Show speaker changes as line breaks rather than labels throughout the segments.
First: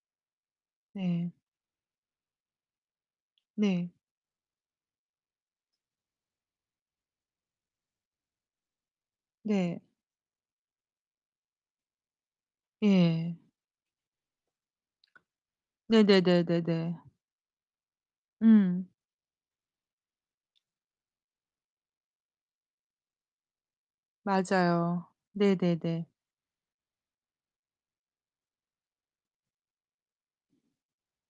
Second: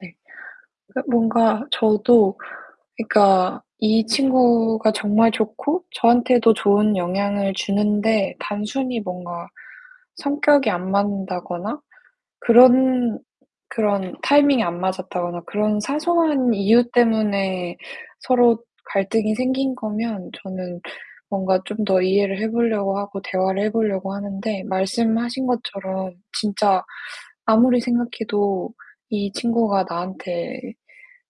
네. 그니까
네.
뭔가 저도 그니까
네.
이 친구가 정말 좋고 저한테도 좋은 영향을 주는데 단순히 뭔가
네.
성격이 안 맞는다거나 그런
예.
그런 타이밍이 안 맞았다거나 그런 사소한 이유
네네네네네.
때문에 서로
음.
갈등이 생긴 거면 저는 뭔가 좀 더 이해를 해 보려고 하고 대화를 해 보려고 하는데
맞아요.
말씀하신
네네네.
것처럼 진짜 아무리 생각해도 이 친구가 나한테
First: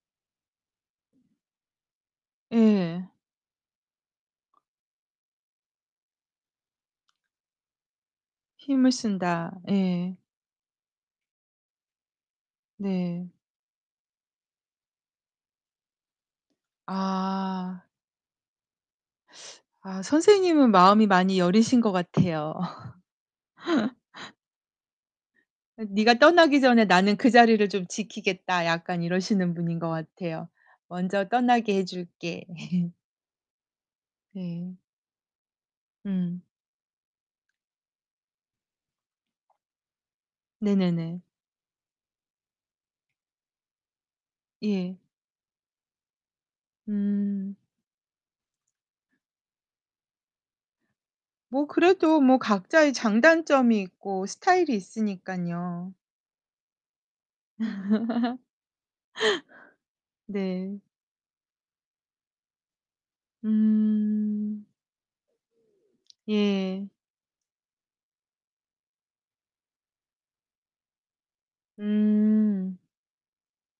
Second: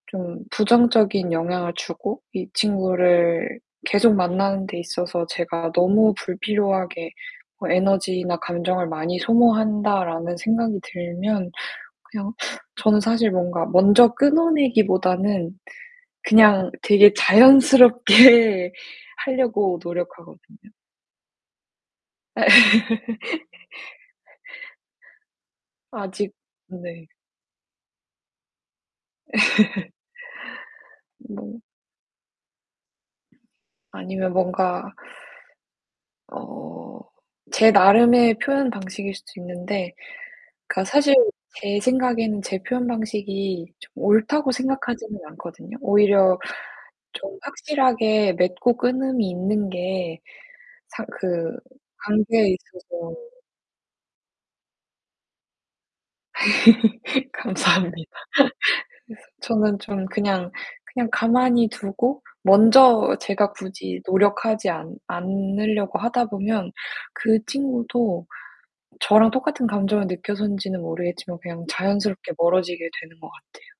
좀 부정적인 영향을 주고 이
예.
친구를 계속 만나는 데 있어서 제가 '너무 불필요하게 뭐 에너지나 감정을
힘을
많이
쓴다. 예.
소모한다.'라는 생각이 들면 그냥 저는 사실
네.
뭔가 먼저 끊어 내기보다는 그냥 되게
아.
자연스럽게 하려고
아,
노력하거든요.
선생님은 마음이 많이 여리신 것
예.
같아요. 그 네가
아직
떠나기 전에
네.
나는 그 자리를 좀 지키겠다. 약간 이러시는 분인 것 같아요. 먼저
네.
떠나게 해 줄게.
아니면
네.
뭔가
음.
어 제 나름의 표현 방식일 수도 있는데 그니까 사실
네네네.
제 생각에는 제 표현 방식이 좀 옳다고
예.
생각하지는 않거든요. 오히려 좀
음.
확실하게 맺고 끊음이 있는 게 상 그
뭐 그래도 뭐
관계에
각자의
있어서
장단점이 있고 스타일이 있으니깐요.
감사합니다. 그래서 저는 좀 그냥,
네.
그냥 가만히 두고 먼저 제가 굳이
음.
노력하지 않 않으려고 하다 보면
예.
그 친구도 저랑 똑같은 감정을 느껴서인지는 모르겠지만 그냥 자연스럽게
음.
멀어지게 되는 것 같아요.